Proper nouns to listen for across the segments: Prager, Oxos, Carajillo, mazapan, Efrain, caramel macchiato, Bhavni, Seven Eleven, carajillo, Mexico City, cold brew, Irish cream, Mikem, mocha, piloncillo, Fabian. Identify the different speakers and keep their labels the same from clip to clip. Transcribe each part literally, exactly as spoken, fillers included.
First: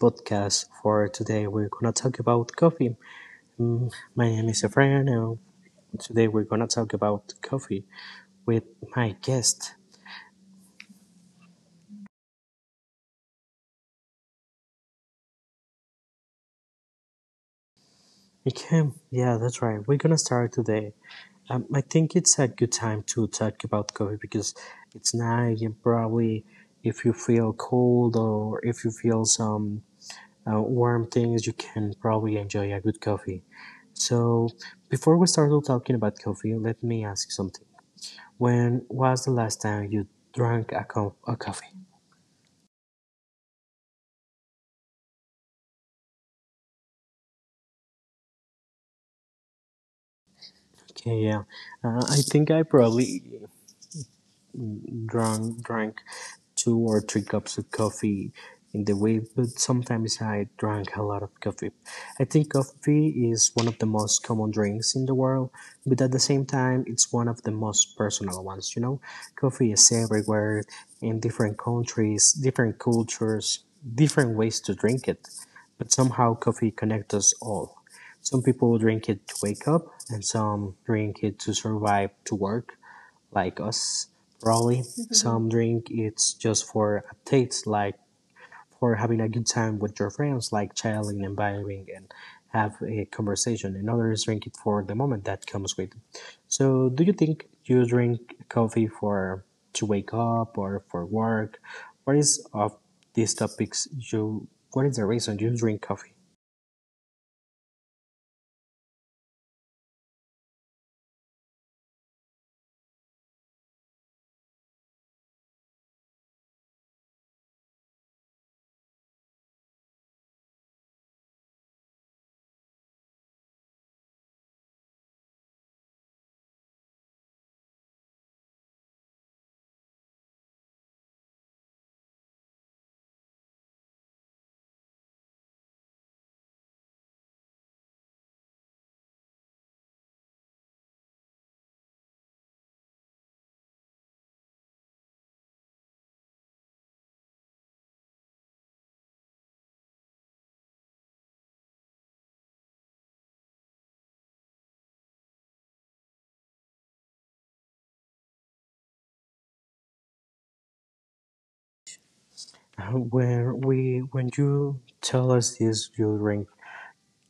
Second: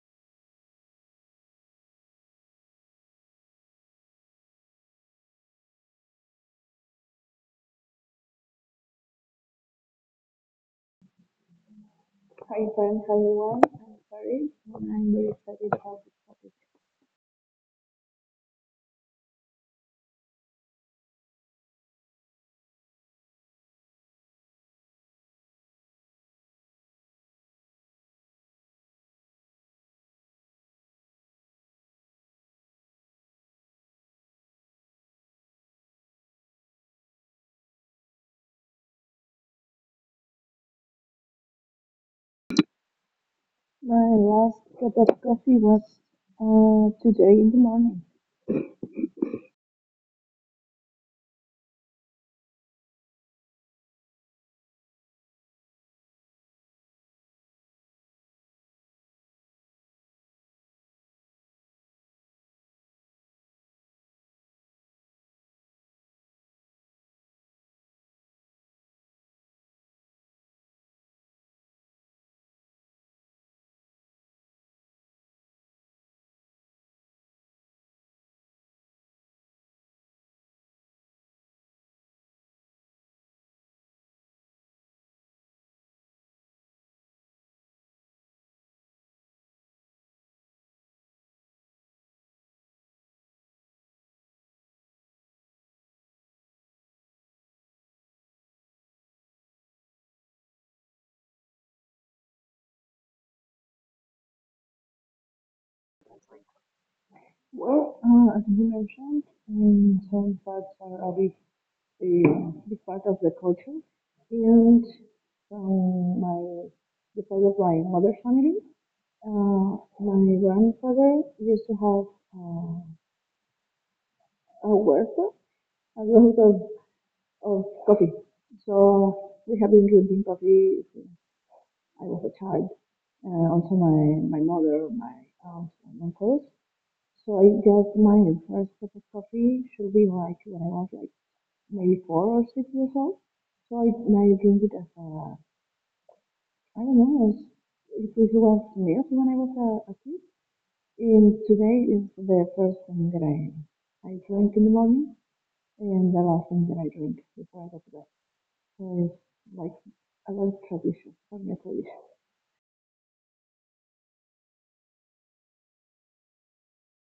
Speaker 1: podcast, for today we're gonna talk about coffee. Mm, My name is Efrain, and today we're gonna talk about coffee with my guest.
Speaker 2: Hi friends, hi everyone. I'm sorry, and I'm very excited about this topic.
Speaker 1: Mikem, yeah, that's right. We're gonna start today. Um, I think it's a good time to talk about coffee because it's night, and probably if you feel cold or if you feel some uh, warm things, you can probably enjoy a good coffee. So, before we start talking about coffee, let me ask you something. When was the last time you drank a, co- a coffee?
Speaker 2: My last cup of coffee was uh, today in the morning.
Speaker 1: Okay, yeah. Uh, I think I probably drunk, drank two or three cups of coffee in the week, but sometimes I drank a lot of coffee. I think coffee is one of the most common drinks in the world, but at the same time, it's one of the most personal ones, you know? Coffee is everywhere, in different countries, different cultures, different ways to drink it, but somehow coffee connects us all. Some people drink it to wake up, and some drink it to survive to work, like us probably. Mm-hmm. Some drink it's just for a taste, like for having a good time with your friends, like chilling and vibing and have a conversation, and others drink it for the moment that comes with it. So do you think you drink coffee for to wake up or for work? What is of these topics you, what is the reason you drink coffee?
Speaker 2: Well, uh, as you mentioned, um, some parts are a big, uh, big part of the culture, and um, my the side of my mother's family, uh, my grandfather used to have uh, a huerto, a lot of, of coffee. So we have been drinking coffee I was a child, and also my, my mother, my aunts, and uncles. So I guess my first cup of coffee should be like when I was like maybe four or six years old. So I, I drink it as a, I don't know, as, it was last milk when I was a, a kid. And today is the first thing that I, I drink in the morning and the last thing that I drink before I go to bed. So it's like a little tradition, for me a tradition.
Speaker 1: Uh, when we when you tell us this, you drink.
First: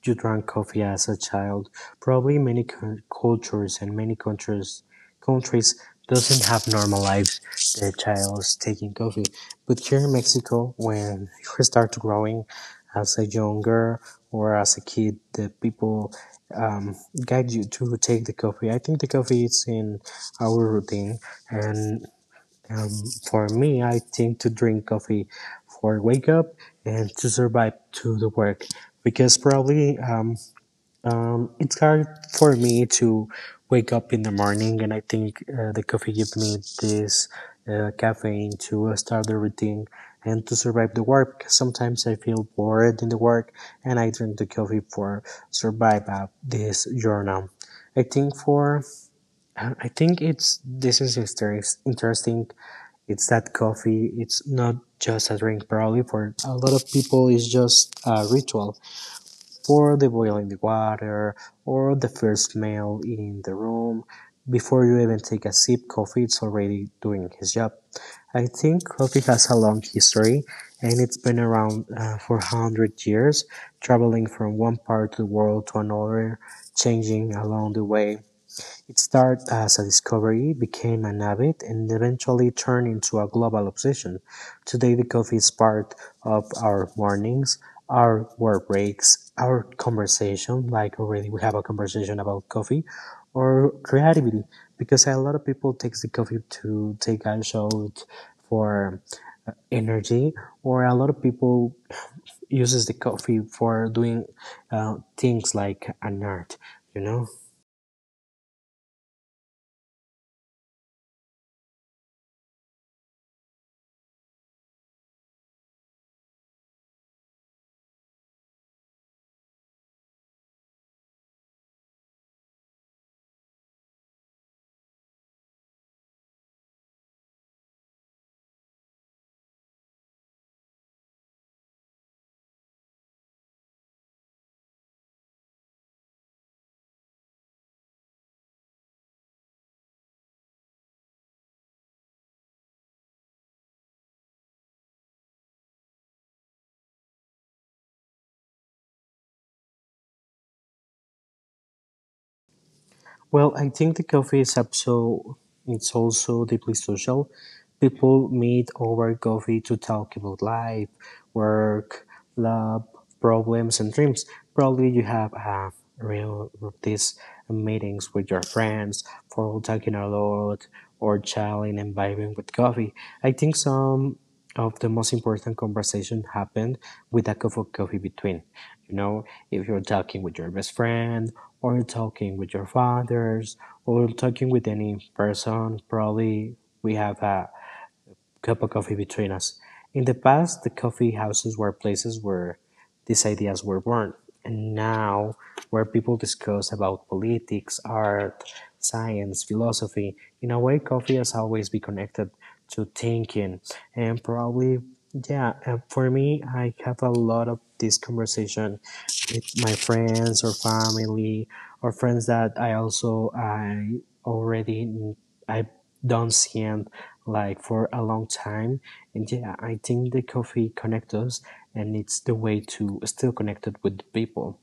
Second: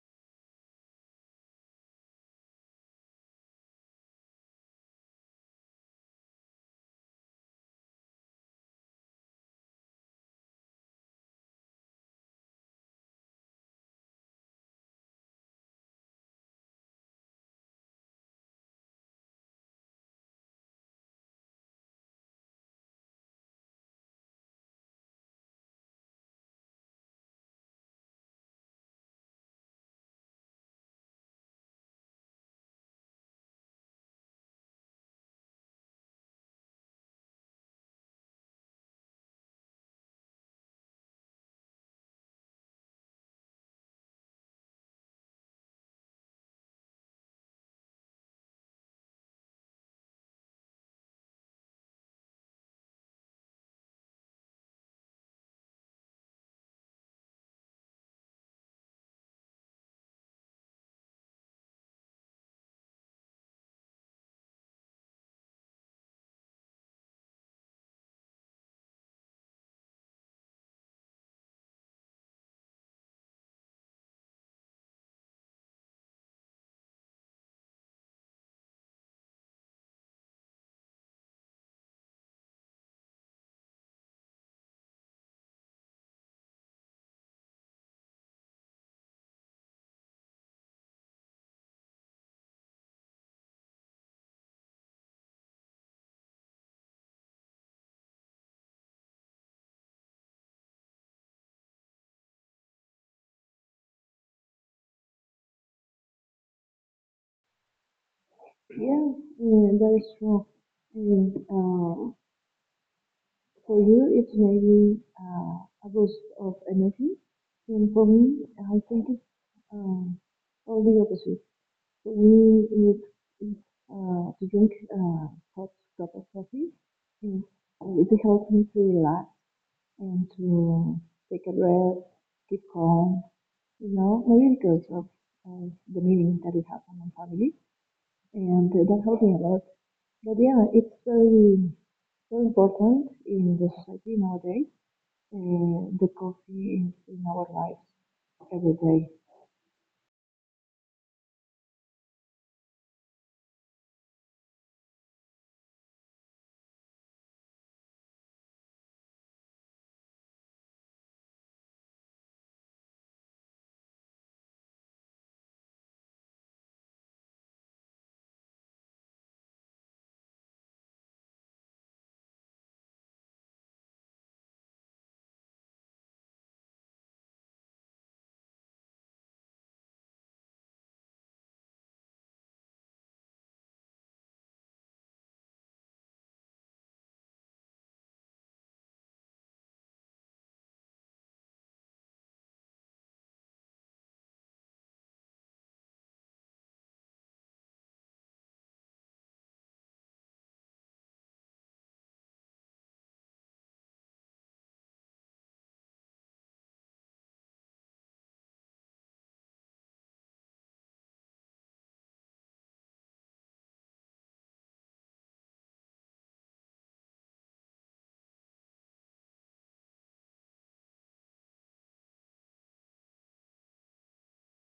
Speaker 1: You drank coffee as a child. Probably many cu- cultures and many countries countries doesn't have normal lives. The child's taking coffee. But here in Mexico, when you start growing as a young girl or as a kid, the people um, guide you to take the coffee. I think the coffee is in our routine, and um, for me, I think to drink coffee for wake up and to survive to the work because probably um, um, it's hard for me to wake up in the morning, and I think uh, the coffee gives me this uh, caffeine to uh, start the routine and to survive the work. Sometimes I feel bored in the work, and I drink the coffee for survive uh, this journal. I think for I think it's this is interest- interesting. It's that coffee. It's not just a drink, probably for a lot of people. It's just a ritual, pour the boiling water or the first meal in the room. Before you even take a sip, coffee is already doing his job. I think coffee has a long history, and it's been around uh, for one hundred years, traveling from one part of the world to another, changing along the way. It started as a discovery, became an habit, and eventually turned into a global obsession. Today, the coffee is part of our mornings, our work breaks, our conversation, like already we have a conversation about coffee, or creativity, because a lot of people takes the coffee to take a shot for energy, or a lot of people uses the coffee for doing uh, things like an art, you know?
Speaker 2: Yeah, yeah, that is true. And uh, for you, it's maybe uh, a boost of energy. And for me, I think it's uh, all the opposite. For me, it's, it's uh, to drink uh, hot cup of coffee. And uh, it helps me to relax and to take a breath, keep calm, you know, maybe because of uh, the meeting that it has on my family. And uh, that helped me a lot. But yeah, it's very so important in the society nowadays. Uh, the coffee is in our lives every day.
Speaker 1: Well, I think the coffee is so, it's also deeply social. People meet over coffee to talk about life, work, love, problems, and dreams. Probably you have uh, real these meetings with your friends for talking a lot or chatting and vibing with coffee. I think some of the most important conversation happened with a cup of coffee between. You know, if you're talking with your best friend, or you're talking with your fathers, or you're talking with any person, probably we have a cup of coffee between us. In the past, the coffee houses were places where these ideas were born, and now where people discuss about politics, art, science, philosophy. In a way, coffee has always been connected to thinking, and probably, yeah, uh, for me, I have a lot of this conversation with my friends or family or friends that I also I already I don't see and like for a long time. And yeah, I think the coffee connects us, and it's the way to still connected with the people.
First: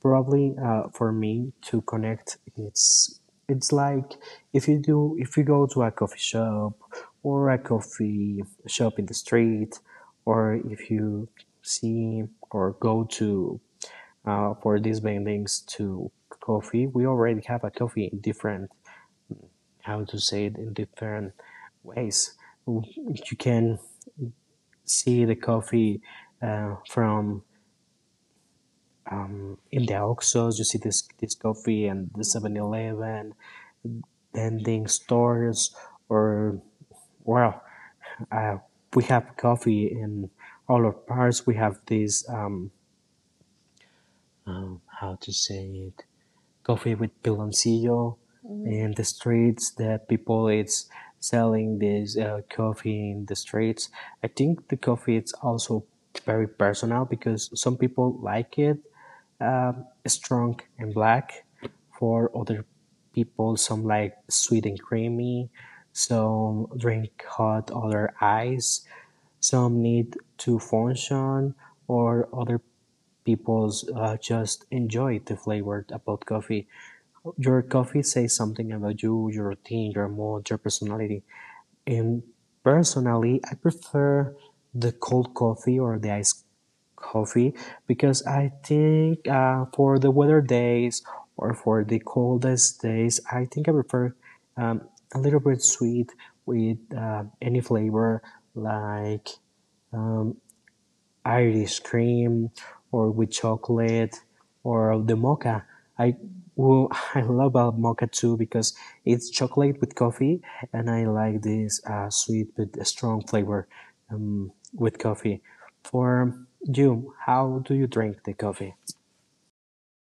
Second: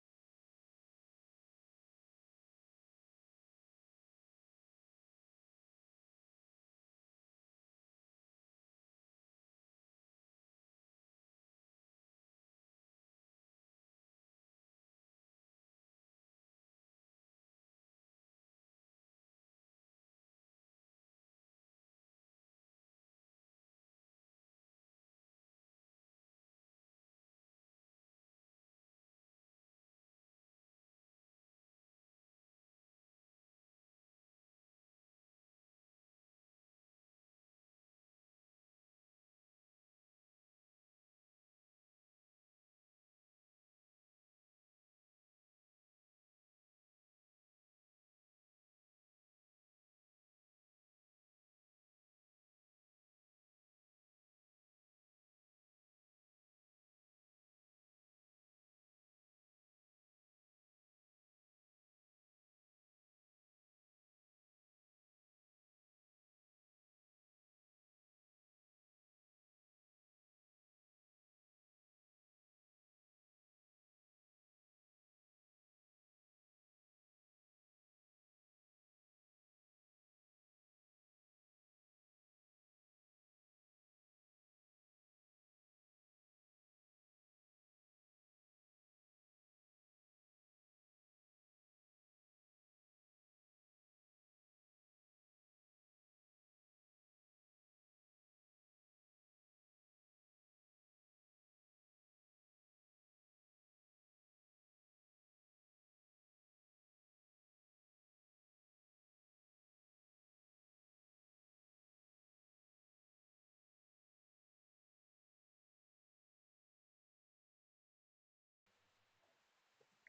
Speaker 1: Probably uh, for me to connect, it's it's like if you do if you go to a coffee shop or a coffee shop in the street, or if you see or go to uh, for these vendings to coffee, we already have a coffee in different, how to say it, in different ways. You can see the coffee uh, from um, in the Oxos, you see this this coffee and the Seven Eleven vending stores, or well, uh, we have coffee in all of Paris. We have this um, um, how to say it, coffee with piloncillo. Mm. In the streets that people is selling this uh, coffee in the streets. I think the coffee is also very personal because some people like it um, strong and black, for other people some like sweet and creamy, some drink hot other ice, some need to function, or other people's uh, just enjoy the flavor about coffee. Your coffee says something about you, your routine, your mood, your personality. And personally, I prefer the cold coffee or the iced coffee because I think uh, for the weather days or for the coldest days, I think I prefer um, a little bit sweet with uh, any flavor, like um, Irish cream or with chocolate or the mocha. I well, I love about mocha too because it's chocolate with coffee, and I like this uh, sweet but strong flavor um, with coffee. For you, how do you drink the coffee?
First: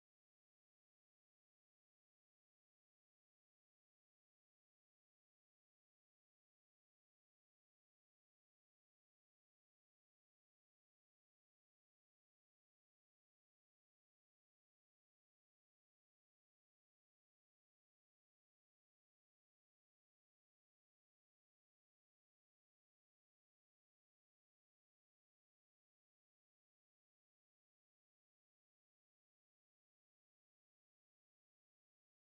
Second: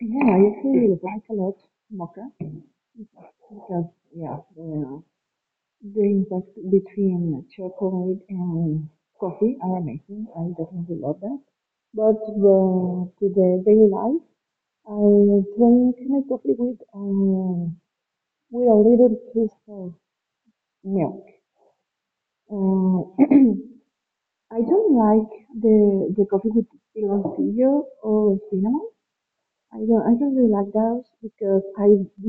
Speaker 2: Yeah, I actually like a lot mocha because yeah, the, the impact between chocolate and coffee are amazing. I definitely love that. But uh, to the daily life, I drink my coffee with um, with a little piece of milk. Uh, I don't like the the coffee with piloncillo or cinnamon. I don't I don't really like those because I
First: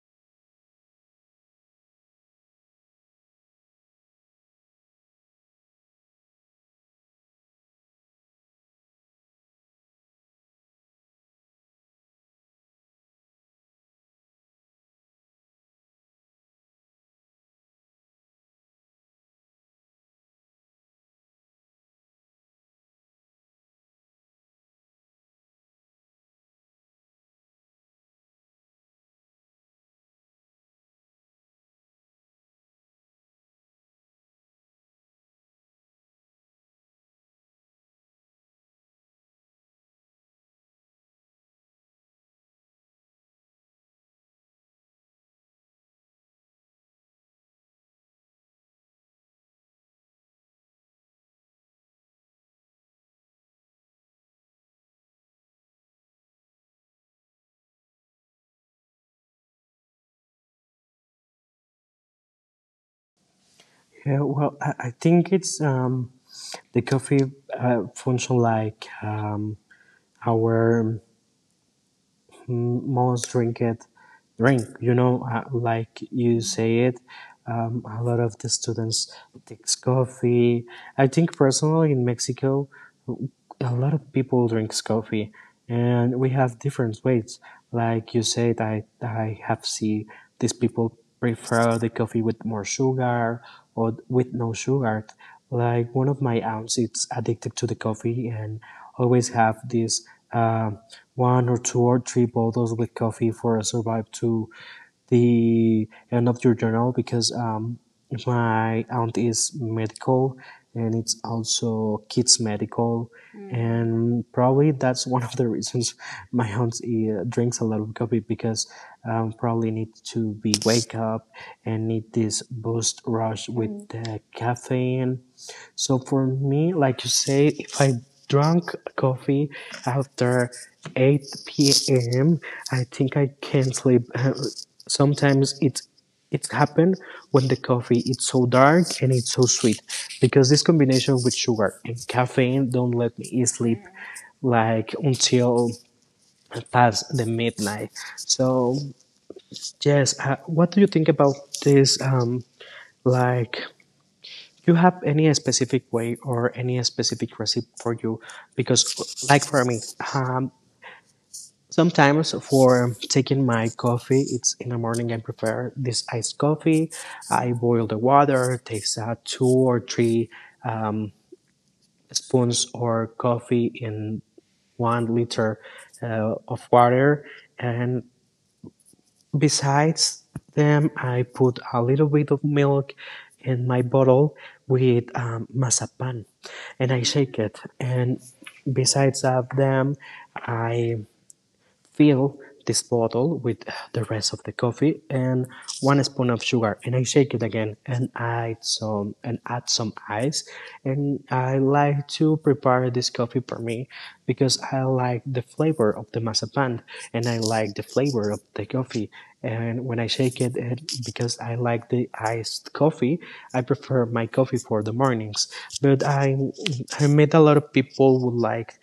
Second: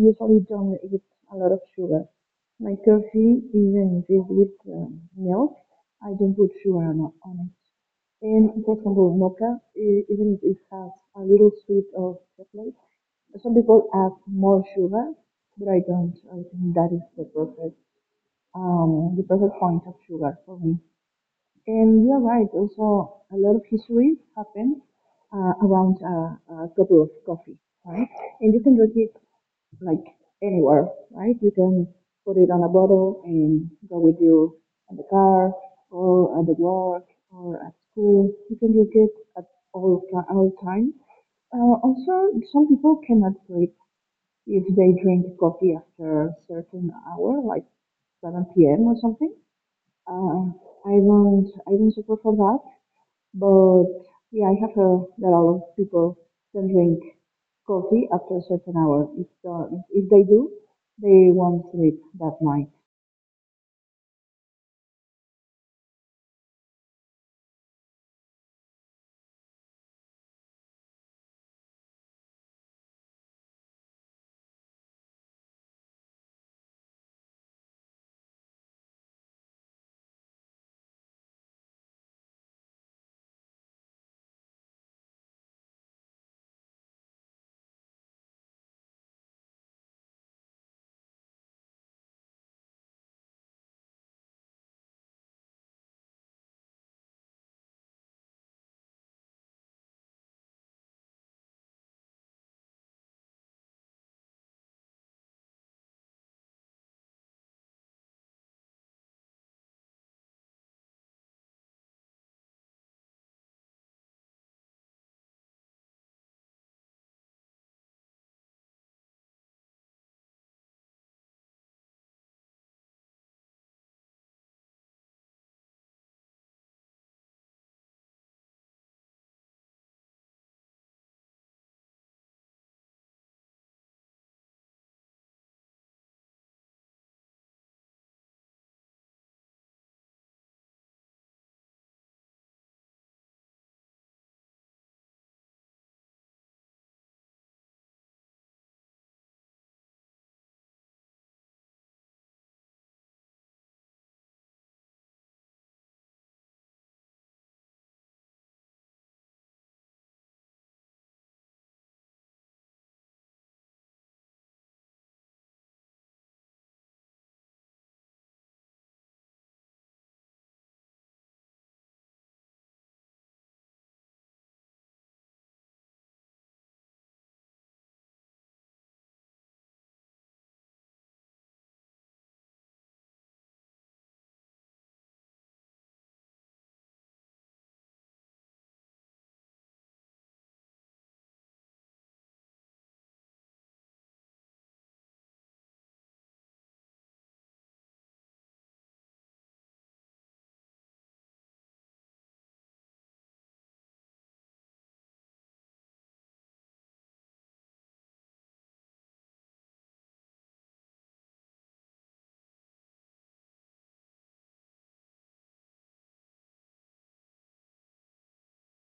Speaker 2: usually don't eat a lot of sugar. My coffee, even if it's with um, milk, I don't put sugar on, on it. And for example, mocha, e- even if it has a little sweet of chocolate, some people add more sugar, but I don't. I think that is the perfect um the perfect point of sugar for me. And you're right, also a lot of history happened uh, around uh, a couple of coffee, right? And you can drink it like anywhere, right? You can put it on a bottle and go with you on the car or at the work or at school. You can drink it at all, ti- all times. Uh, also, some people cannot sleep if they drink coffee after a certain hour, like seven p m or something. Uh, I don't, I don't support for that but yeah, I have heard that a lot of people don't drink coffee after a certain hour. If, uh, if they do, they won't sleep that night.
Speaker 1: Yeah, well, I, I think it's um, the coffee uh, function like um, our. Mm, most drink it drink, you know, uh, like you say it, um, a lot of the students takes coffee. I think personally in Mexico a lot of people drinks coffee, and we have different ways, like you said. I i have see these people prefer the coffee with more sugar or with no sugar, like one of my aunts, it's addicted to the coffee and always have this. Um, One or two or three bottles with coffee for survive to the end of your journal because um, my aunt is medical, and it's also kids medical. Mm. And probably that's one of the reasons my aunt uh, drinks a lot of coffee because um, probably need to be wake up and need this boost rush with, mm, the caffeine. So for me, like you say, if I drunk coffee after eight p m, I think I can't sleep. Sometimes it's it's happened when the coffee it's so dark and it's so sweet because this combination with sugar and caffeine don't let me sleep like until past the midnight. So yes, uh, what do you think about this, um, like, you have any specific way or any specific recipe for you? Because, like for me, um, sometimes for taking my coffee, it's in the morning. I prepare this iced coffee. I boil the water. It takes uh, two or three spoons or coffee in one liter uh, of water, and besides them, I put a little bit of milk in my bottle with um, masapan, and I shake it. And besides of them, I fill this bottle with the rest of the coffee and one spoon of sugar, and I shake it again and add some and add some ice, and I like to prepare this coffee for me because I like the flavor of the mazapan and I like the flavor of the coffee, and when I shake it, it, because I like the iced coffee. I prefer my coffee for the mornings, but I I met a lot of people who like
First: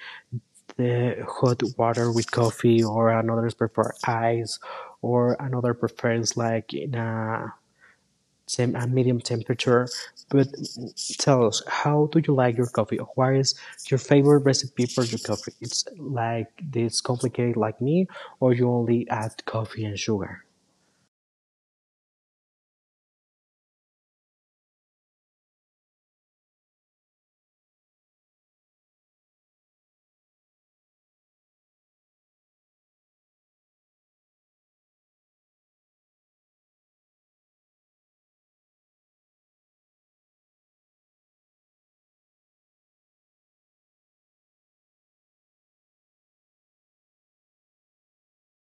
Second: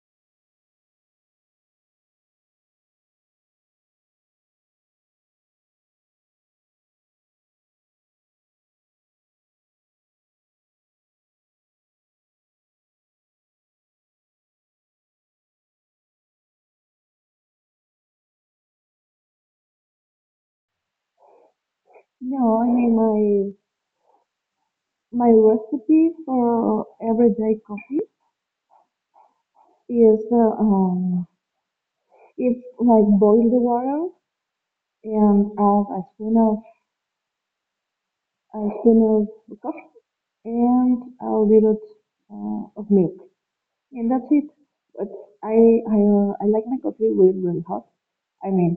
Speaker 1: the hot water with coffee, or another prefer ice, or another preference like in a tem- a medium temperature. But tell us, how do you like your coffee? What is your favorite recipe for your coffee? It's like this complicated like me, or you only add coffee and sugar?
Speaker 2: No, I mean my my recipe for everyday coffee is uh, um it's like boil the water and add a spoon of a spoon of coffee and a little uh, of milk and that's it. But I I uh, I like my coffee really really hot. I mean,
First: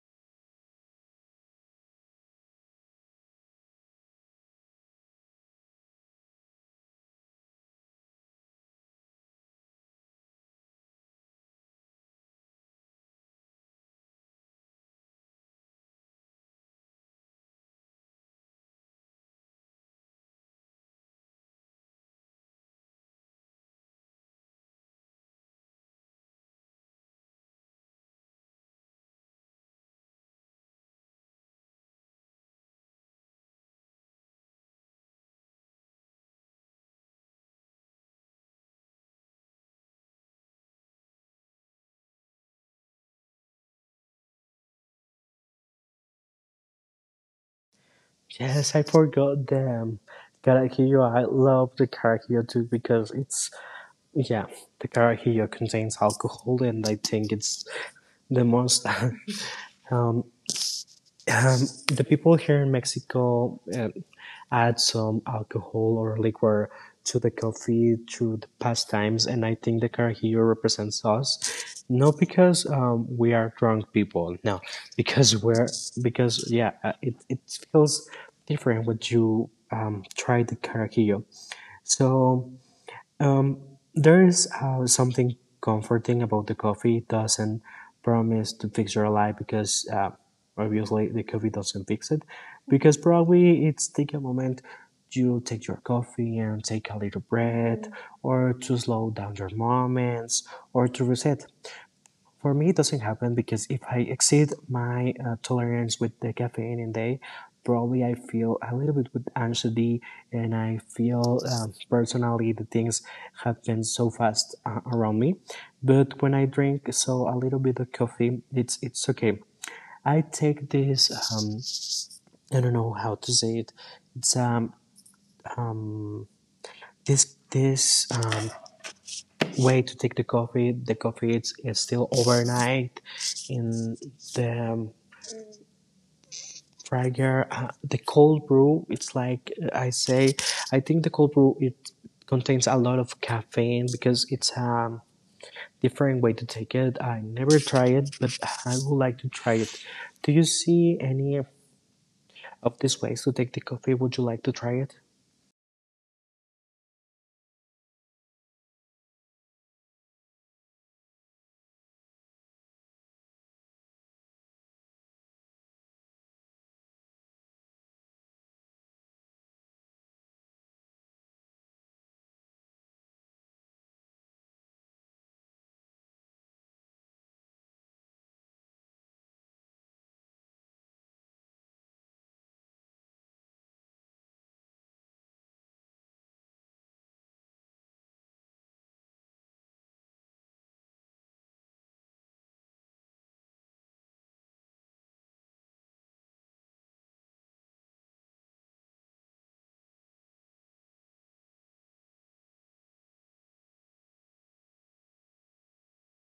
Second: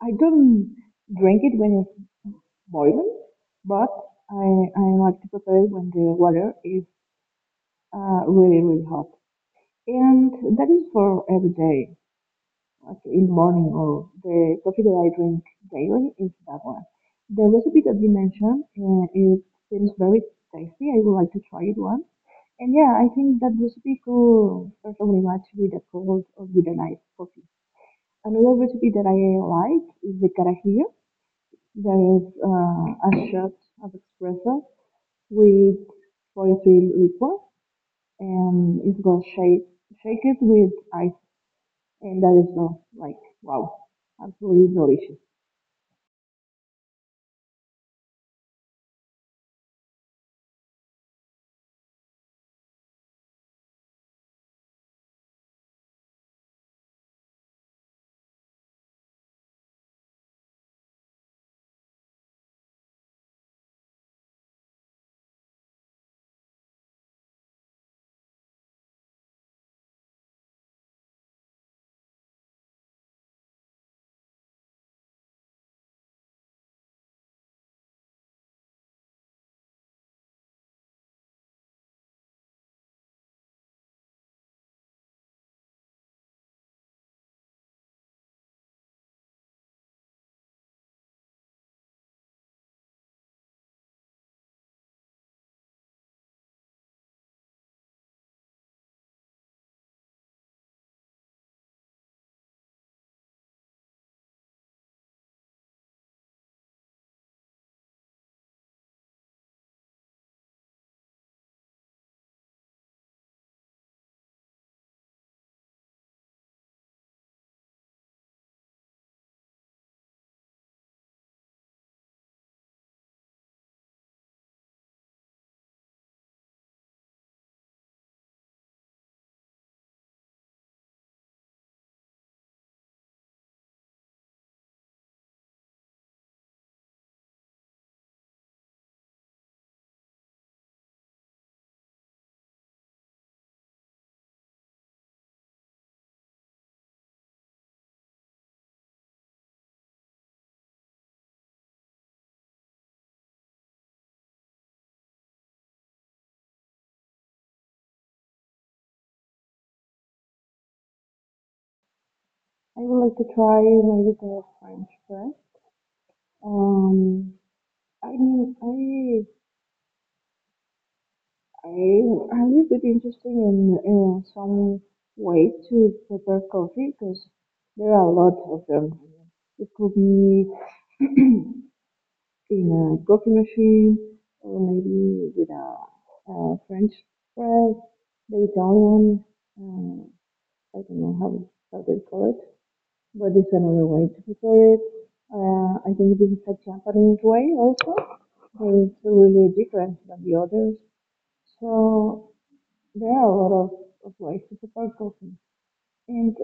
Speaker 2: I don't drink it when it's boiling, but I, I like to prepare it when the water is uh, really, really hot. And that is for every day, like in the morning or the coffee that I drink daily is that one. The recipe that you mentioned, uh, it seems very tasty. I would like to try it once. And yeah, I think that recipe could perfectly match with a cold or with a nice coffee. Another recipe that I like is the carajillo. There is uh, a shot of espresso with poetry liqueur, and it was shake shake it with ice, and that is uh, like wow, absolutely delicious.
Speaker 1: Yes, I forgot them. Carajillo, I love the carajillo too because it's, yeah, the carajillo contains alcohol, and I think it's the most um, the people here in Mexico um, add some alcohol or liquor to the coffee through the pastimes, and I think the carajillo represents us, not because um, we are drunk people, no, because we're because yeah, uh, it it feels different when you um, try the carajillo. So um, there's uh, something comforting about the coffee. It doesn't promise to fix your life because uh, obviously the coffee doesn't fix it, because probably it's take a moment. You take your coffee and take a little breath, or to slow down your moments, or to reset. For me, it doesn't happen because if I exceed my uh, tolerance with the caffeine in day, probably I feel a little bit with anxiety, and I feel um, personally the things happen so fast uh, around me. But when I drink so a little bit of coffee, it's it's okay. I take this um, I don't know how to say it. It's um this this um, way to take the coffee. The coffee it's, it's still overnight in the um, Prager, uh, the cold brew. It's like, uh, I say, I think the cold brew it contains a lot of caffeine because it's a different way to take it. I never try it, but I would like to try it. Do you see any of these ways to take the coffee? Would you like to try it?
Speaker 2: I would like to try maybe the French press. Um, I mean, I I I'm a little bit interested in uh, some way to prepare coffee because there are a lot of them. It could be in a coffee machine or maybe with a, a French press, the Italian, uh, I don't know how, how they call it, but it's another way to prepare it. Uh, I think this is a Japanese way also, but it's really different than the others. So there are a lot of, of ways to prepare coffee. And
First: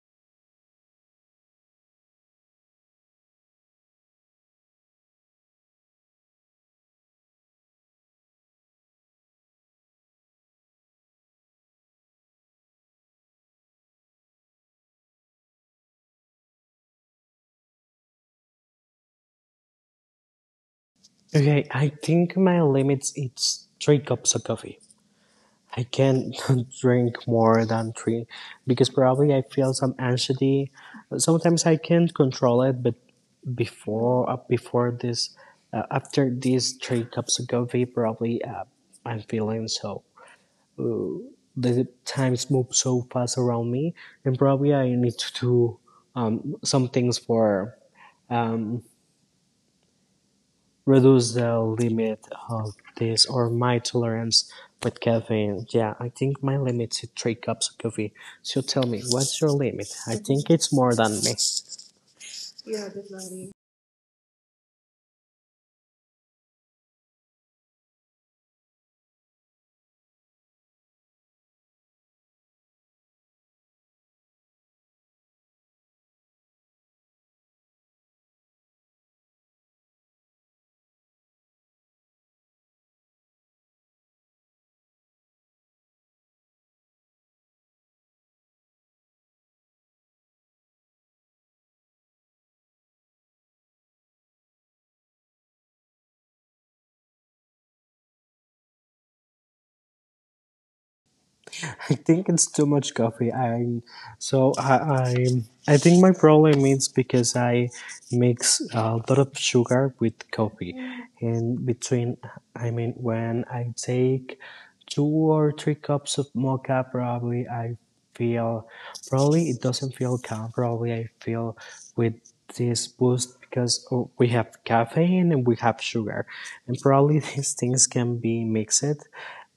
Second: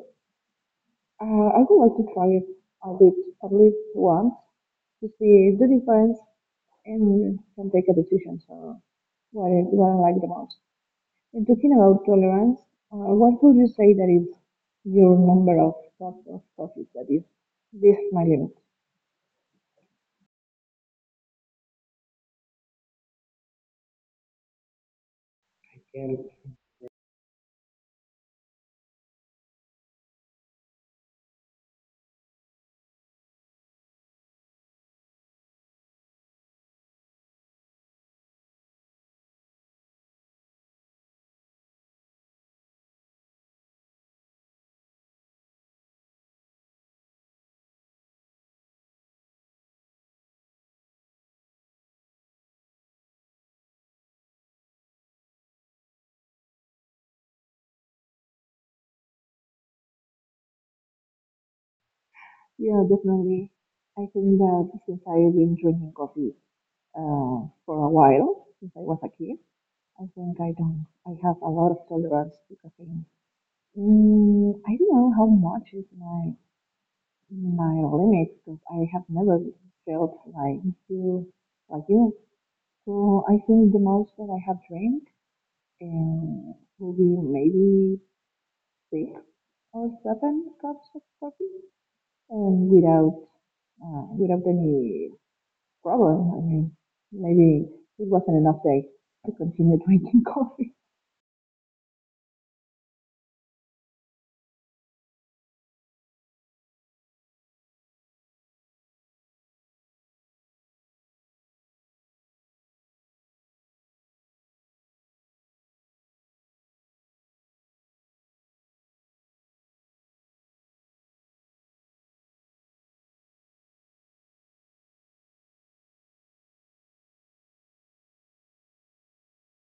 Speaker 2: uh, I would like to try it a bit, at least once, to see the difference and can take a decision. So, what I, what I like the most. And talking about tolerance, uh, what would you say that is your number of cups of coffee that is this my limit?
Speaker 1: Okay, I think my limits it's three cups of coffee. I can't drink more than three because probably I feel some anxiety. Sometimes I can't control it, but before uh, before this, uh, after these three cups of coffee, probably uh, I'm feeling so. Uh, the times move so fast around me, and probably I need to do um, some things for. um, Reduce the limit of this or my tolerance with caffeine. Yeah, I think my limit is three cups of coffee. So tell me, what's your limit? I think it's more than me.
Speaker 2: Yeah, definitely. I think that since I've been drinking coffee uh, for a while, since I was a kid, I think I don't. I have a lot of tolerance to caffeine. Mm, I don't know how much is my my limit because I have never felt like you like you So I think the most that I have drank uh, will be maybe six or seven cups of coffee, and without uh, without any problem. I mean, maybe it wasn't enough day to continue drinking coffee.
Speaker 1: I think it's too much coffee. I so I I, I think my problem is because I mix a lot of sugar with coffee, and between, I mean, when I take two or three cups of mocha, probably I feel, probably it doesn't feel calm. Probably I feel with this boost because, oh, we have caffeine and we have sugar, and probably these things can be mixed,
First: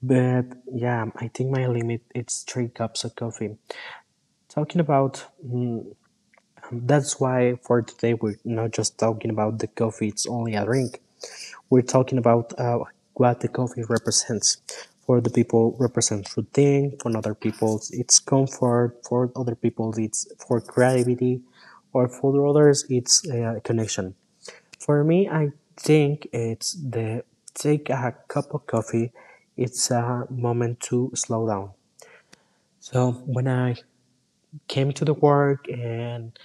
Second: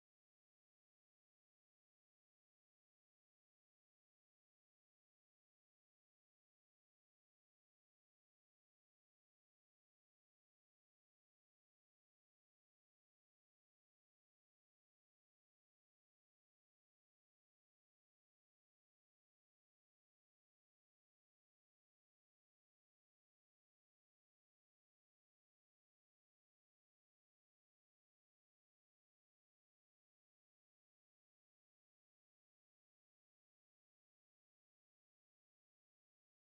Speaker 1: but yeah, I think my limit is three cups of coffee. Talking about that's why for today we're not just talking about the coffee, it's only a drink. We're talking about uh, what the coffee represents. For the people represents routine, for other people it's comfort, for other people it's for creativity, or for others it's uh, connection. For me, I think it's the take a cup of coffee. It's a moment to slow down. So when I came to the work and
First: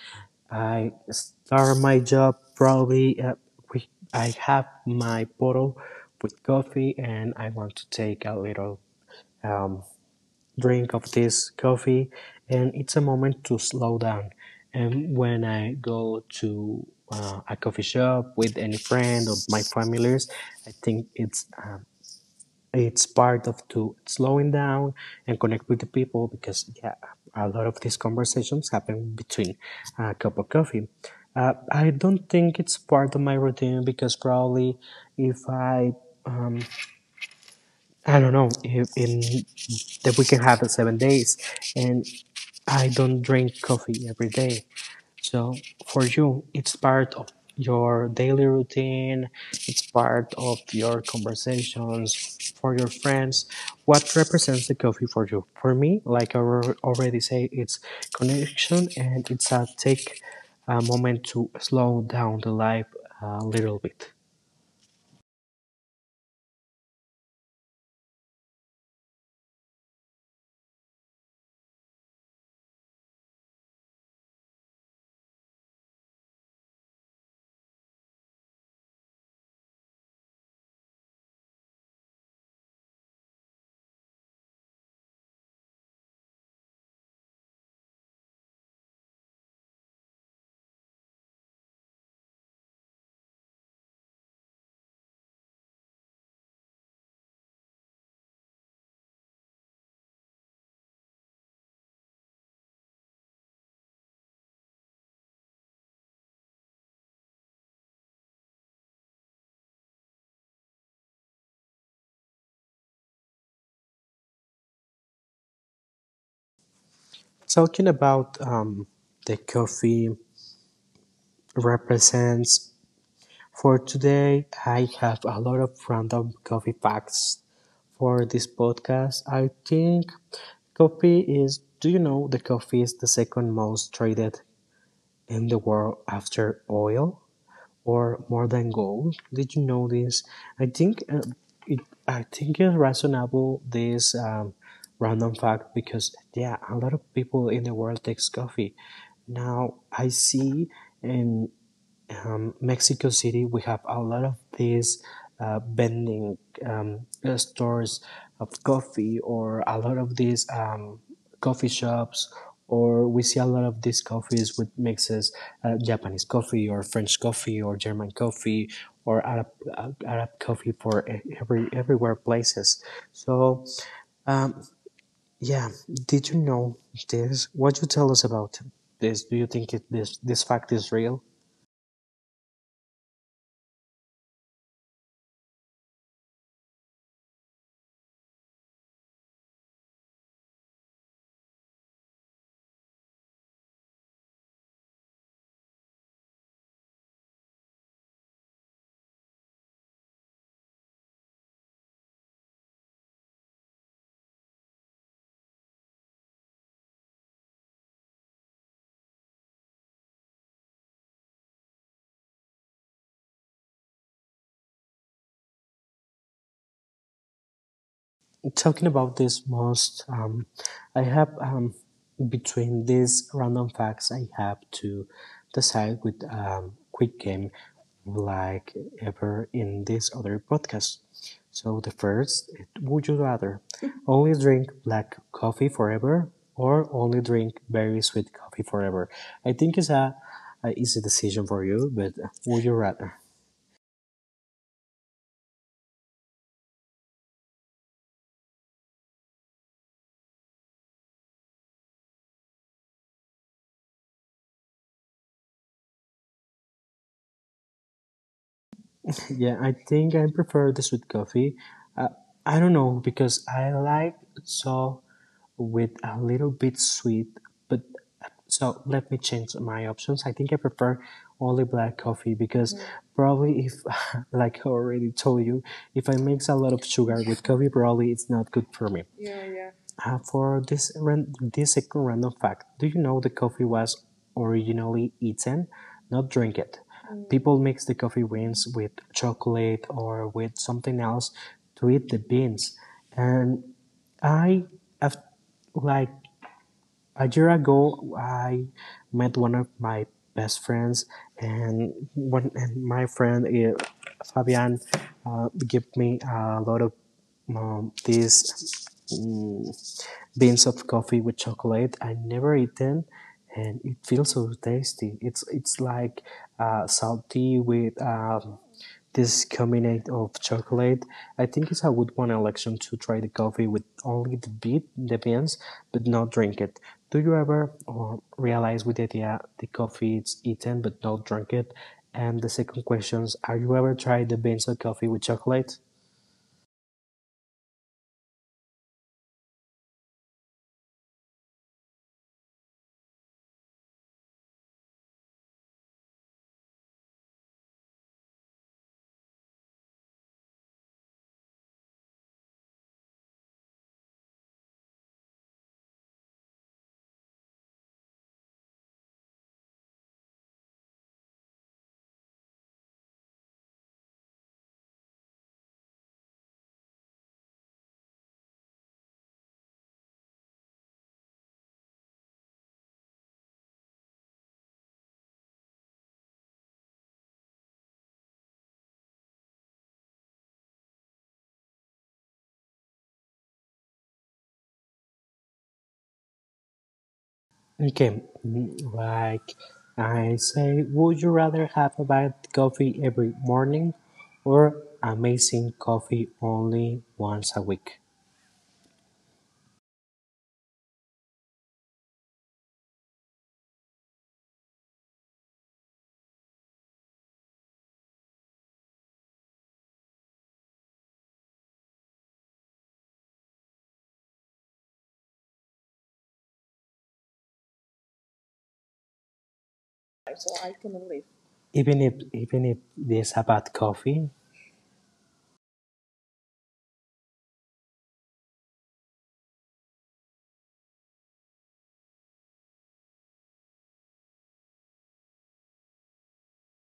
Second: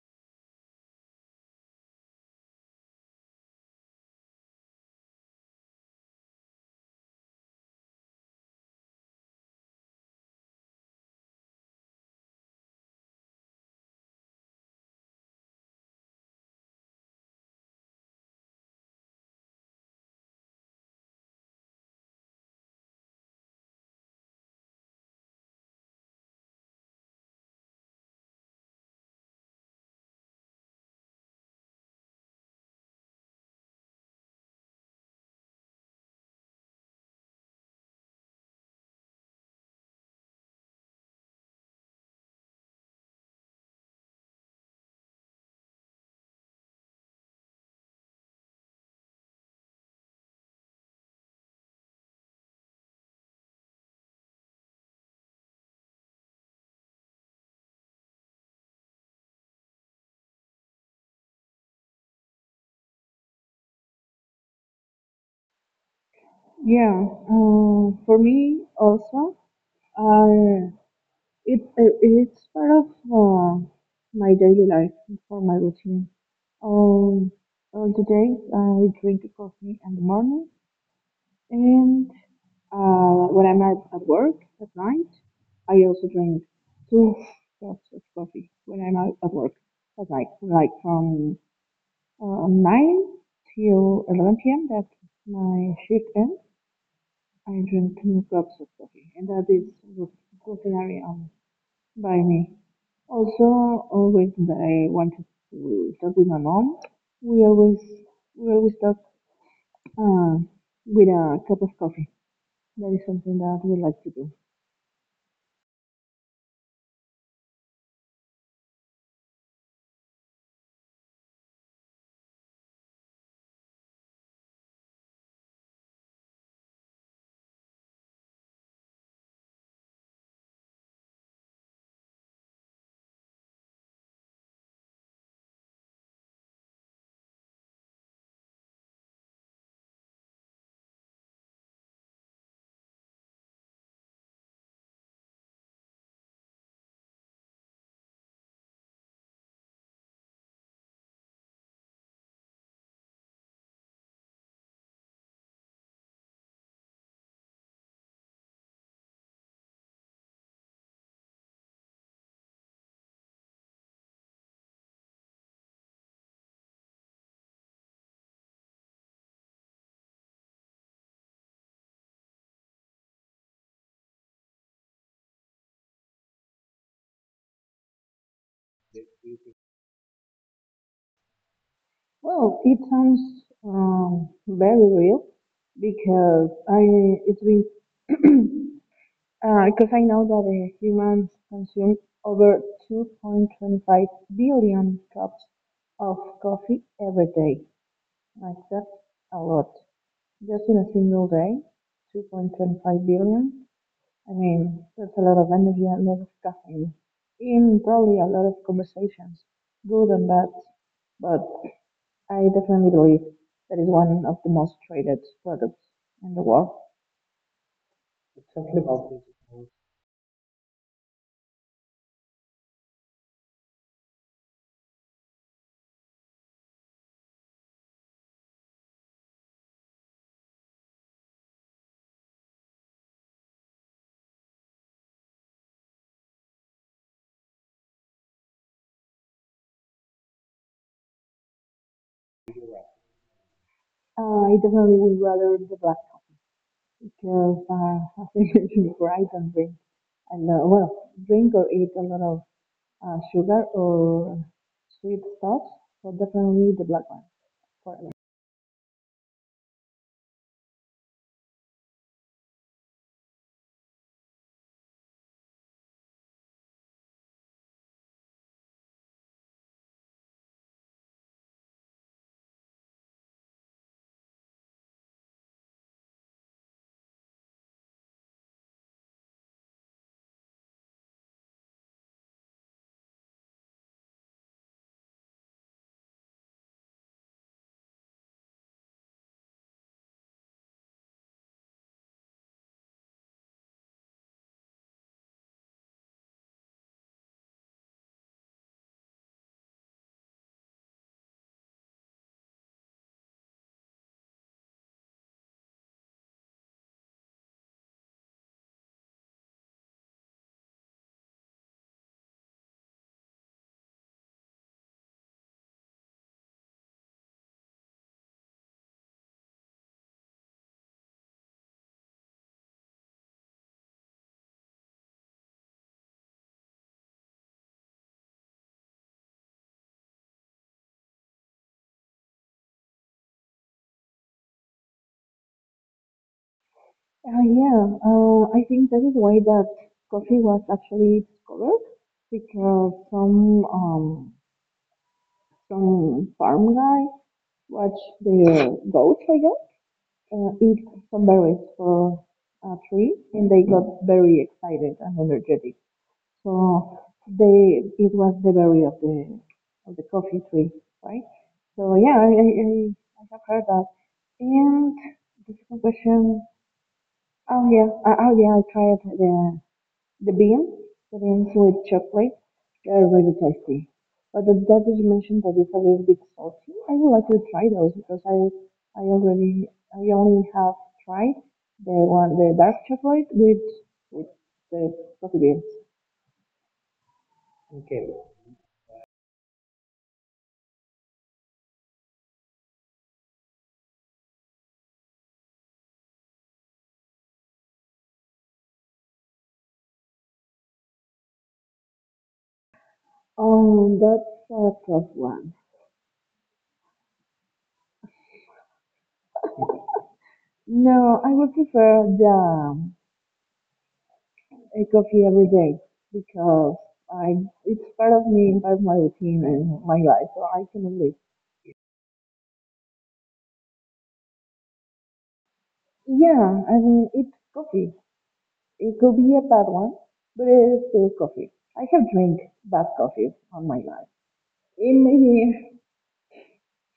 Speaker 1: I started my job, probably uh, we, I have my bottle with coffee and I want to take a little um, drink of this coffee. And it's a moment to slow down. And when I go to uh, a coffee shop with any friend or my families, I think it's um, it's part of to slowing down and connect with the people, because yeah, a lot of these conversations happen between a cup of coffee. uh, I don't think it's part of my routine because probably if I um, I don't know if in the weekend happens seven days, and I don't drink coffee every day. So for you, it's part of your daily routine, it's part of your conversations for your friends. What represents the coffee for you? For me, like I al- already say, it's connection and it's a take a moment to slow down the life a little bit.
Speaker 2: Yeah, uh, for me also, uh, it, it it's part of uh, my daily life, for my routine. Um, all the day I drink coffee in the morning, and Uh, when I'm at, at work at night, I also drink two cups of coffee when I'm out at work at night, like from uh, nine till eleven p m that's my shift ends. I drink two cups of coffee, and that is routinely on by me. Also, always that I wanted to talk with my mom, we always we always talk uh, with a cup of coffee. That is something that we like to do.
Speaker 1: Talking about um, the coffee represents for today, I have a lot of random coffee facts for this podcast. I think coffee is, do you know that coffee is the second most traded in the world after oil, or more than gold? Did you know this? I think, uh, it, I think it's reasonable this um, random fact because yeah, a lot of people in the world takes coffee. Now I see in um, Mexico City, we have a lot of these uh, vending um, uh, stores of coffee, or a lot of these um, coffee shops, or we see a lot of these coffees with mixes, uh, Japanese coffee, or French coffee, or German coffee, or Arab, uh, Arab coffee for e- every everywhere places. So, um, yeah, did you know this? What you tell us about this? Do you think, it, this this fact is real?
Speaker 2: Well, it sounds um, very real because I it's been uh, because I know that uh, humans consume over two point two five billion cups of coffee every day. Like that's a lot. Just in a single day, two point two five billion. I mean, that's a lot of energy, a lot of caffeine, and probably a lot of conversations, good and bad. But, I definitely believe that is one of the most traded products in the world.
Speaker 1: Talking
Speaker 2: Exactly,
Speaker 1: about
Speaker 2: Bhavni.
Speaker 1: this most, um, I have, um, between these random facts I have to decide with, um, quick game, like ever in this other podcast. So the first, it- would you rather only drink black coffee forever or only drink very sweet coffee forever? I think it's a, a easy decision for you, but would you rather?
Speaker 2: Uh, I definitely would rather the black because, uh, as I mentioned before, I don't drink and lot, well, drink or eat a lot of uh, sugar or sweet stuff. So definitely the black one for me.
Speaker 1: Yeah, I think I prefer this with coffee. Uh, I don't know because I like so with a little bit sweet. But so let me change my options. I think I prefer only black coffee because mm. probably if, like I already told you, if I mix a lot of sugar with coffee, probably it's not good for me. Yeah, yeah. Uh, for this ran- this second random fact, do you know the coffee was originally eaten, not drink it? Mm. People mix the coffee beans with chocolate or with something else to eat the beans, and I af- like a year ago I met one of my best friends, and one and my friend, uh, Fabian, uh, gave me a lot of um, these mm, beans of coffee with chocolate. I never eat them, and it feels so tasty. It's it's like uh, salty with um, this combination of chocolate. I think it's a good one election to try the coffee with only the bean, the beans, but not drink it. Do you ever uh, realize with the idea the coffee is eaten but not drunk it? And the second question is, are you ever tried the beans or coffee with chocolate?
Speaker 2: Uh, yeah, uh, I think that is why that coffee was actually discovered because some um, some farm guy watched the goats, I guess uh, eat some berries for a tree, and they got very excited and energetic. So they it was the berry of the of the coffee tree, right? So yeah, I I, I I have heard that. And the second question, oh yeah, uh, oh yeah, I tried the the beans, the beans with chocolate, they're really tasty. But the that is mentioned that it's a little bit salty. I would like to try those because I I already I only have tried the one the dark chocolate with with the coffee beans. Okay.
Speaker 1: Okay, mm, like I say, would you rather have a bad coffee every morning or amazing coffee only once a week?
Speaker 2: Oh, that's a tough one. No, I would prefer the a coffee every day because I it's part of me, part of my routine and my life, so
Speaker 1: So
Speaker 2: I
Speaker 1: I
Speaker 2: cannot
Speaker 1: can
Speaker 2: live
Speaker 1: live. Even if even if this about coffee,
Speaker 2: Yeah, I mean, it's coffee. It could be a bad one, but it is still coffee. I have drank bad coffee on my life. It maybe,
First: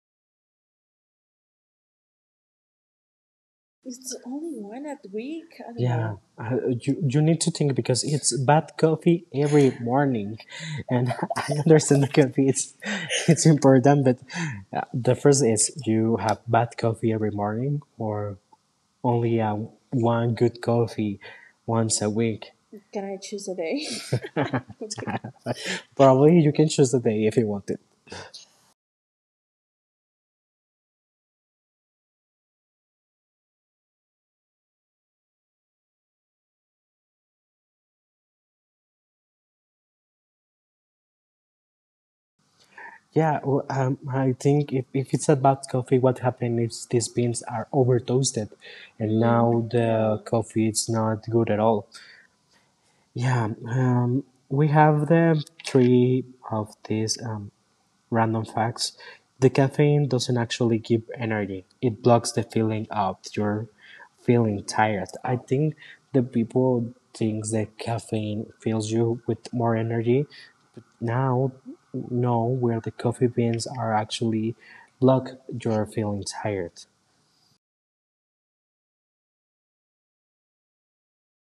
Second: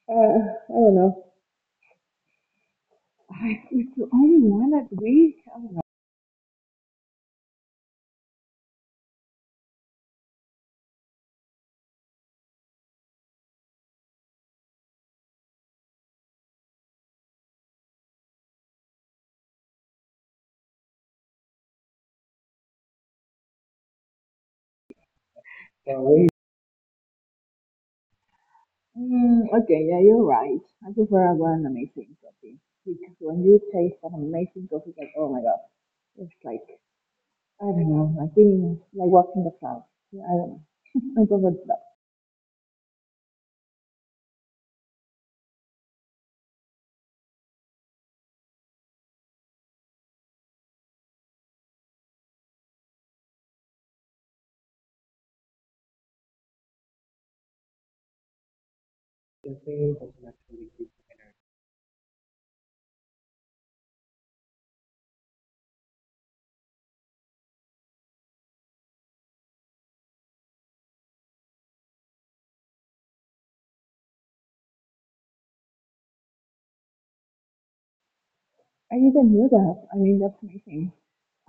Speaker 2: uh, I don't know. I, it's
Speaker 1: it's
Speaker 2: only
Speaker 1: only
Speaker 2: one a
Speaker 1: one a
Speaker 2: week. I
Speaker 1: week. I
Speaker 2: don't
Speaker 1: don't,
Speaker 2: know.
Speaker 1: yeah, know. I, you you need to think because it's bad coffee every morning, and I understand the coffee it's it's important, but uh, the first is you have bad coffee every morning, or only uh, one good coffee once a week. Can I choose a day?
Speaker 2: Can't
Speaker 1: Probably you can choose a day if you want it.
Speaker 2: Mm, okay, yeah, you're right. I prefer about an amazing coffee because when you taste an amazing coffee, it's like, oh my god, it's like I don't know, like being like walking the clouds. Yeah, I don't know. I prefer that.
Speaker 1: Yeah, well, um, I think if, if it's about coffee, what happened is these beans are over toasted, and Mm. now the coffee is not good at all. Yeah, um, we have the three of these um, random facts. The caffeine doesn't actually give energy; it blocks the feeling of your feeling tired. I think the people thinks that caffeine fills you with more energy, now know where the coffee beans are actually block your feeling tired.
Speaker 2: I didn't know that. I mean, that's amazing.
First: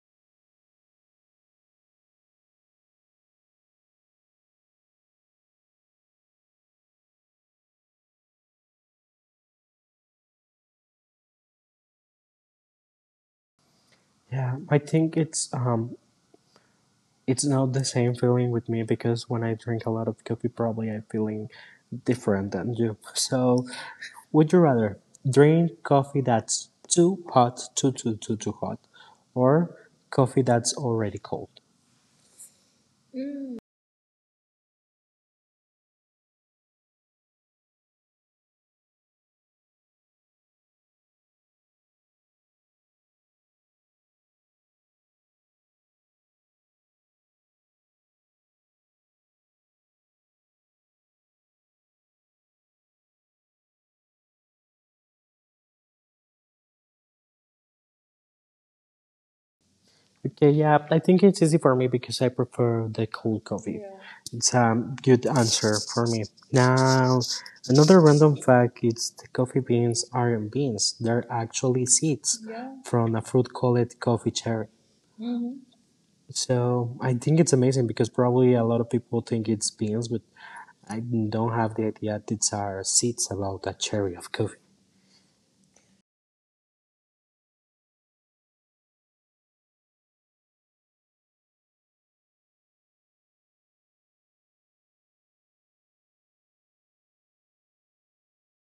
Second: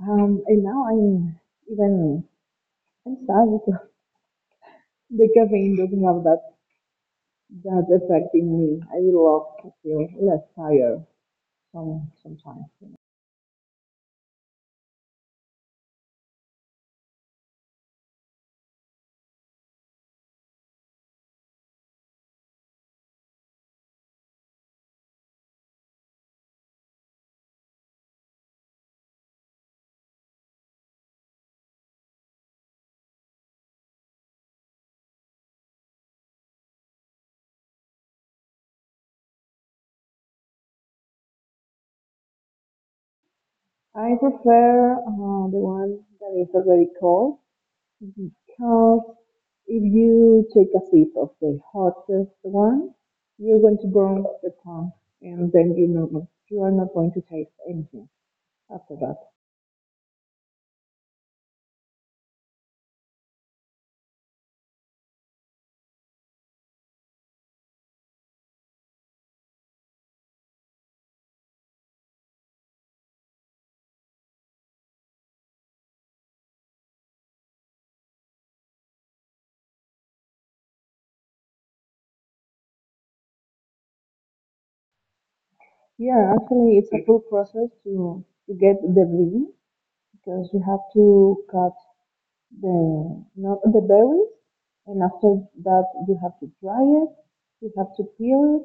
Speaker 2: Um, and now I'm even I'm sad because the caffeine doesn't have that that effect in me. I love to feel less tired some sometimes.
Speaker 1: Yeah, I think it's um it's not the same feeling with me because when I drink a lot of coffee, probably I'm feeling different than you. So, would you rather drink coffee that's too hot, too too too too hot, or coffee that's already cold?
Speaker 2: I prefer uh, the one that is already cold because if you take a sip of the hottest one, you're going to burn the tongue, and then you know you are not going to taste anything after that.
Speaker 1: Okay, yeah, I think it's easy for me because I prefer the cold coffee. Yeah. It's a good answer for me. Now, another random fact is the coffee beans aren't beans. They're actually seeds, yeah, from a fruit called coffee cherry. Hmm. So I think it's amazing because probably a lot of people think it's beans, but I don't have the idea that it's are seeds about a cherry of coffee.
Speaker 2: Yeah, actually, it's a full process to to get the blend because you have to cut the not the berries, and after that you have to dry it, you have to peel it,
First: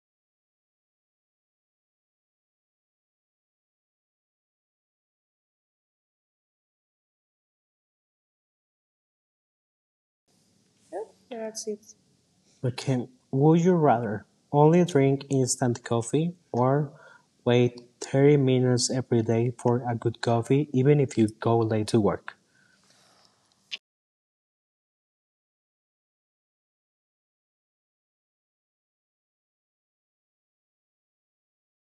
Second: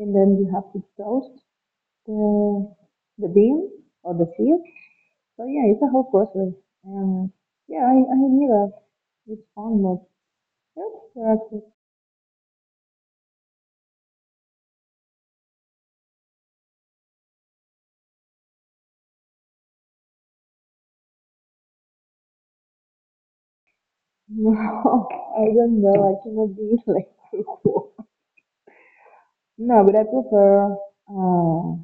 Speaker 2: and then you have to toast the the bean or the seed. So yeah, it's a whole process. Um, yeah, I, I knew that it's fun, but that's
Speaker 1: Yep. That's
Speaker 2: practice.
Speaker 1: it. Okay. Would you rather only drink instant coffee or wait thirty minutes every day for a good coffee, even if you go late to work?
Speaker 2: No, I don't know. I cannot be like too cool. No, but I prefer uh,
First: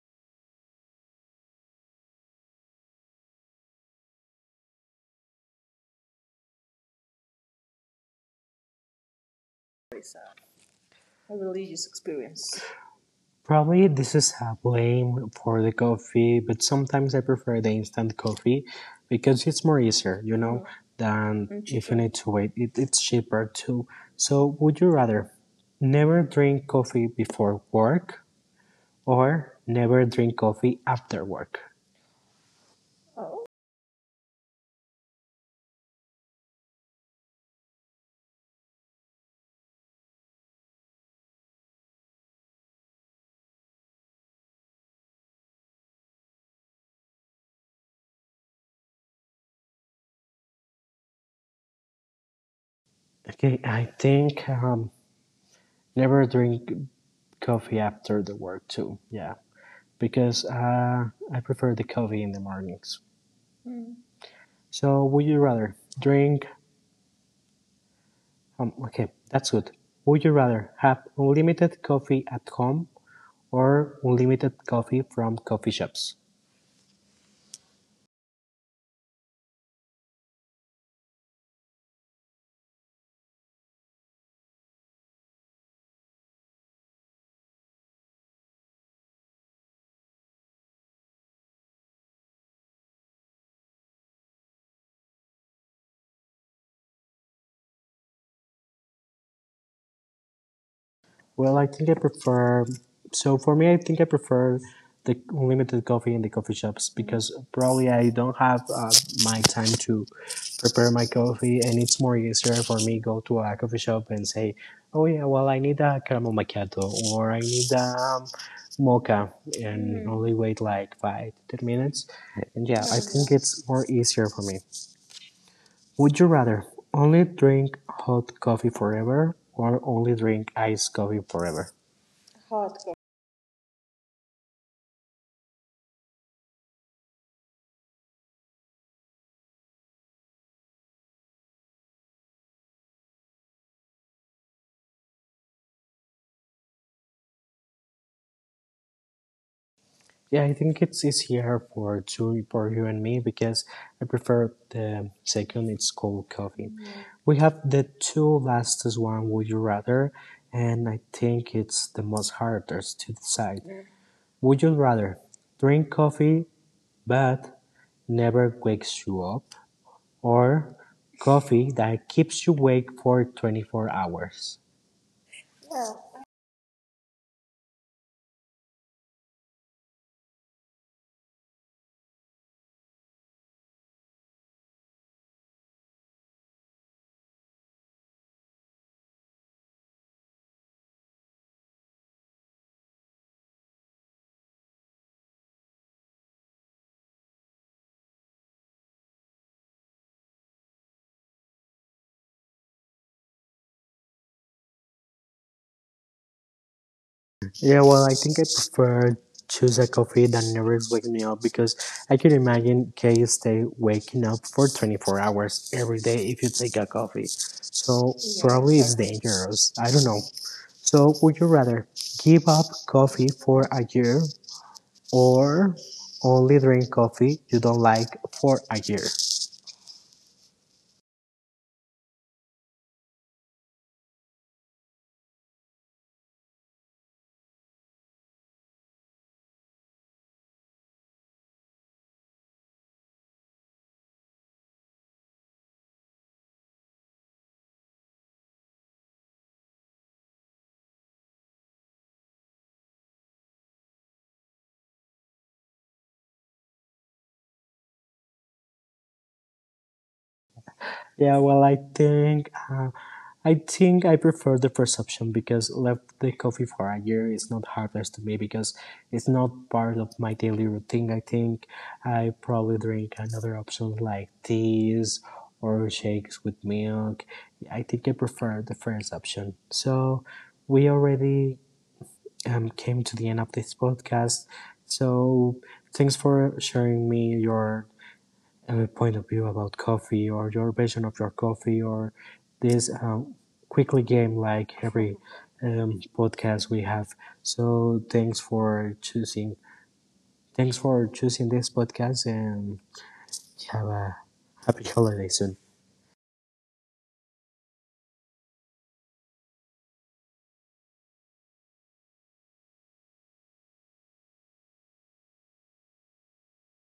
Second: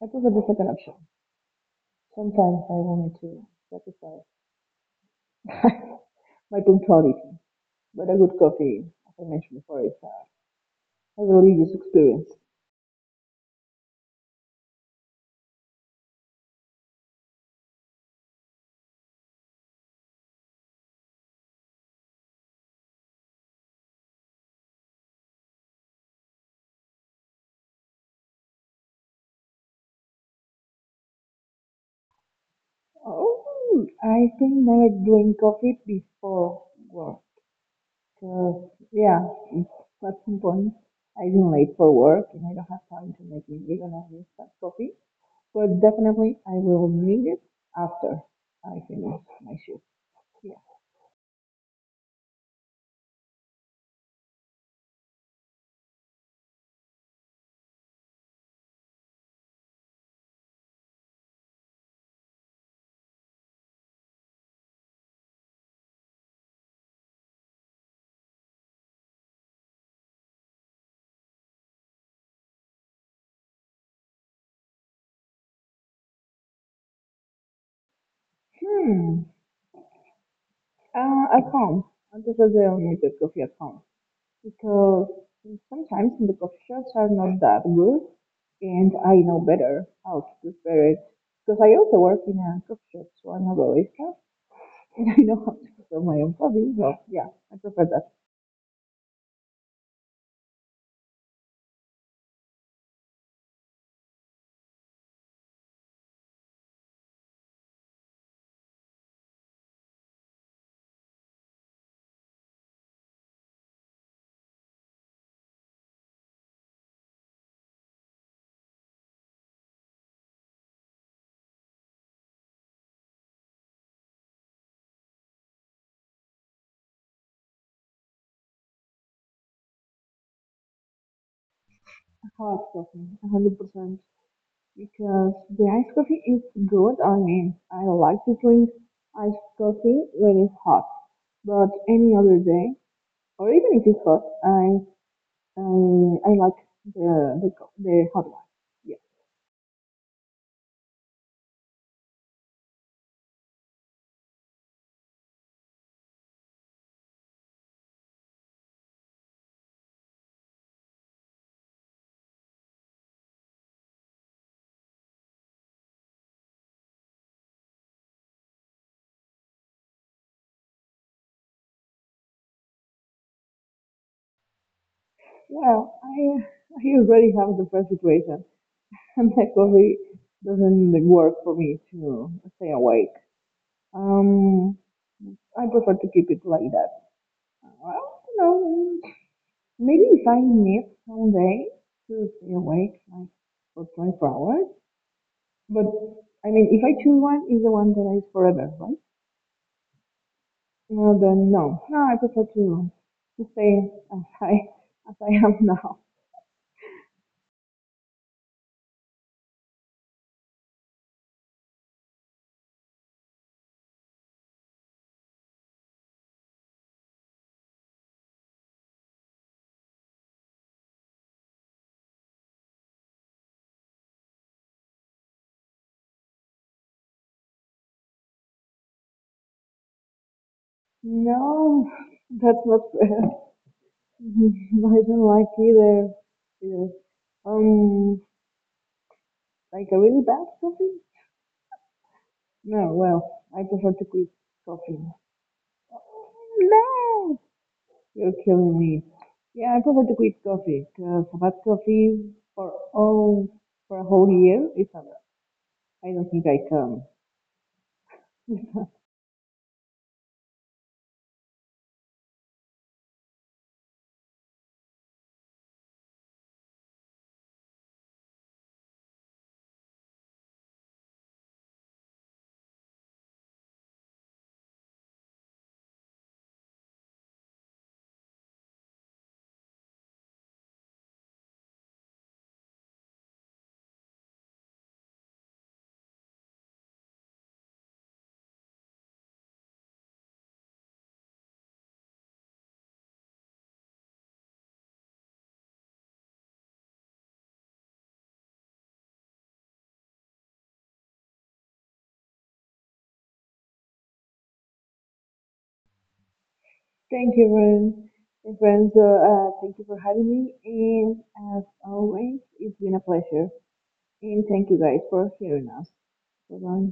Speaker 2: I prefer the second option. Sometimes I want to sacrifice. My punctuality, but a good coffee, as I mentioned before, is a
Speaker 1: It's a
Speaker 2: a
Speaker 1: a
Speaker 2: religious
Speaker 1: religious
Speaker 2: experience.
Speaker 1: experience. Probably this is a blame for the coffee, but sometimes I prefer the instant coffee because it's more easier, you know, than. And if you cheaper, need to wait. It, it's cheaper too. So, would you rather never drink coffee before work or never drink coffee after work? Oh.
Speaker 2: Oh, I think never drink coffee before work. Cause yeah, it's at some point I didn't late for work and I don't have time to make me even I miss that coffee. But definitely I will need it after I finish my shift. Yeah.
Speaker 1: Okay, I think um, never drink coffee after the work too. Yeah, because uh, I prefer the coffee in the mornings. Mm. So, would you rather drink? Um, okay, that's good. Would you rather have unlimited coffee at home or unlimited coffee from coffee shops?
Speaker 2: Hmm. Uh, at home. I'm just Antes de hacer un coffee at home, because sometimes the coffee shops are not that good, and I know better how to prepare it. Because I also work in a coffee shop, so I'm a barista, and I know how to prepare my own coffee. So yeah, I prefer that
Speaker 1: Well, I think I prefer. So for me, I think I prefer the unlimited coffee in the coffee shops because probably I don't have uh, my time to prepare my coffee, and it's more easier for me go to a coffee shop and say, "Oh yeah, well I need a caramel macchiato, or I need a um, mocha," and, mm-hmm, only wait like five to ten minutes. And yeah, I, mm-hmm, think it's more easier for me. Would you rather only drink hot coffee forever or only drink iced coffee forever?
Speaker 2: hot
Speaker 1: Hard go.
Speaker 2: coffee, one hundred percent. Because the iced coffee is good. I mean, I like to drink iced coffee when it's hot, but any other day, or even if it's hot, I I, I like the the co- the hot one. Yeah.
Speaker 1: Yeah, I think it's easier for two for you and me because I prefer the second. It's cold coffee. We have the two last one. Would you rather? And I think it's the most hardest to decide. Would you rather drink coffee but never wakes you up, or coffee that keeps you awake for twenty-four hours?
Speaker 2: Yeah,
Speaker 1: Oh.
Speaker 2: I I already have the first situation, and that coffee doesn't like, work for me to stay awake. Um, I prefer to keep it like that. Well, you know, maybe if I need someday to stay awake like for twenty-four hours, but I mean, if I choose one, is the one that is forever, right? No, then no, no, I prefer to to stay as I as I am now.
Speaker 1: Yeah, well, I think I prefer choose a coffee that never wake me up, because I can imagine, can you stay waking up for twenty-four hours every day if you take a coffee? So, yeah, probably it's dangerous. I don't know. So would you rather give up coffee for a year, or only drink coffee you don't like for a year?
Speaker 2: No, that's not fair. Mhm. I don't like either. either. Um, like a really bad coffee? No, well, I prefer to quit coffee. No, you're killing me. Yeah, I prefer to quit coffee because I've had coffee for all for a whole year. It's a lot. I don't think I can.
Speaker 1: Yeah, well, I think uh, I think I prefer the first option because left the coffee for a year is not harmless to me because it's not part of my daily routine. I think I probably drink another option like teas or shakes with milk. I think I prefer the first option. So we already um, came to the end of this podcast. So thanks for sharing me your uh, point of view about coffee, or your version of your coffee, or this um, quickly game like every um, podcast we have. So thanks for choosing. Thanks for choosing this podcast, and have a happy holiday soon.
Speaker 2: Thank you, friend. Hey, friends. So, uh, thank you for having me, and as always, it's been a pleasure. And thank you guys for hearing us. Bye bye.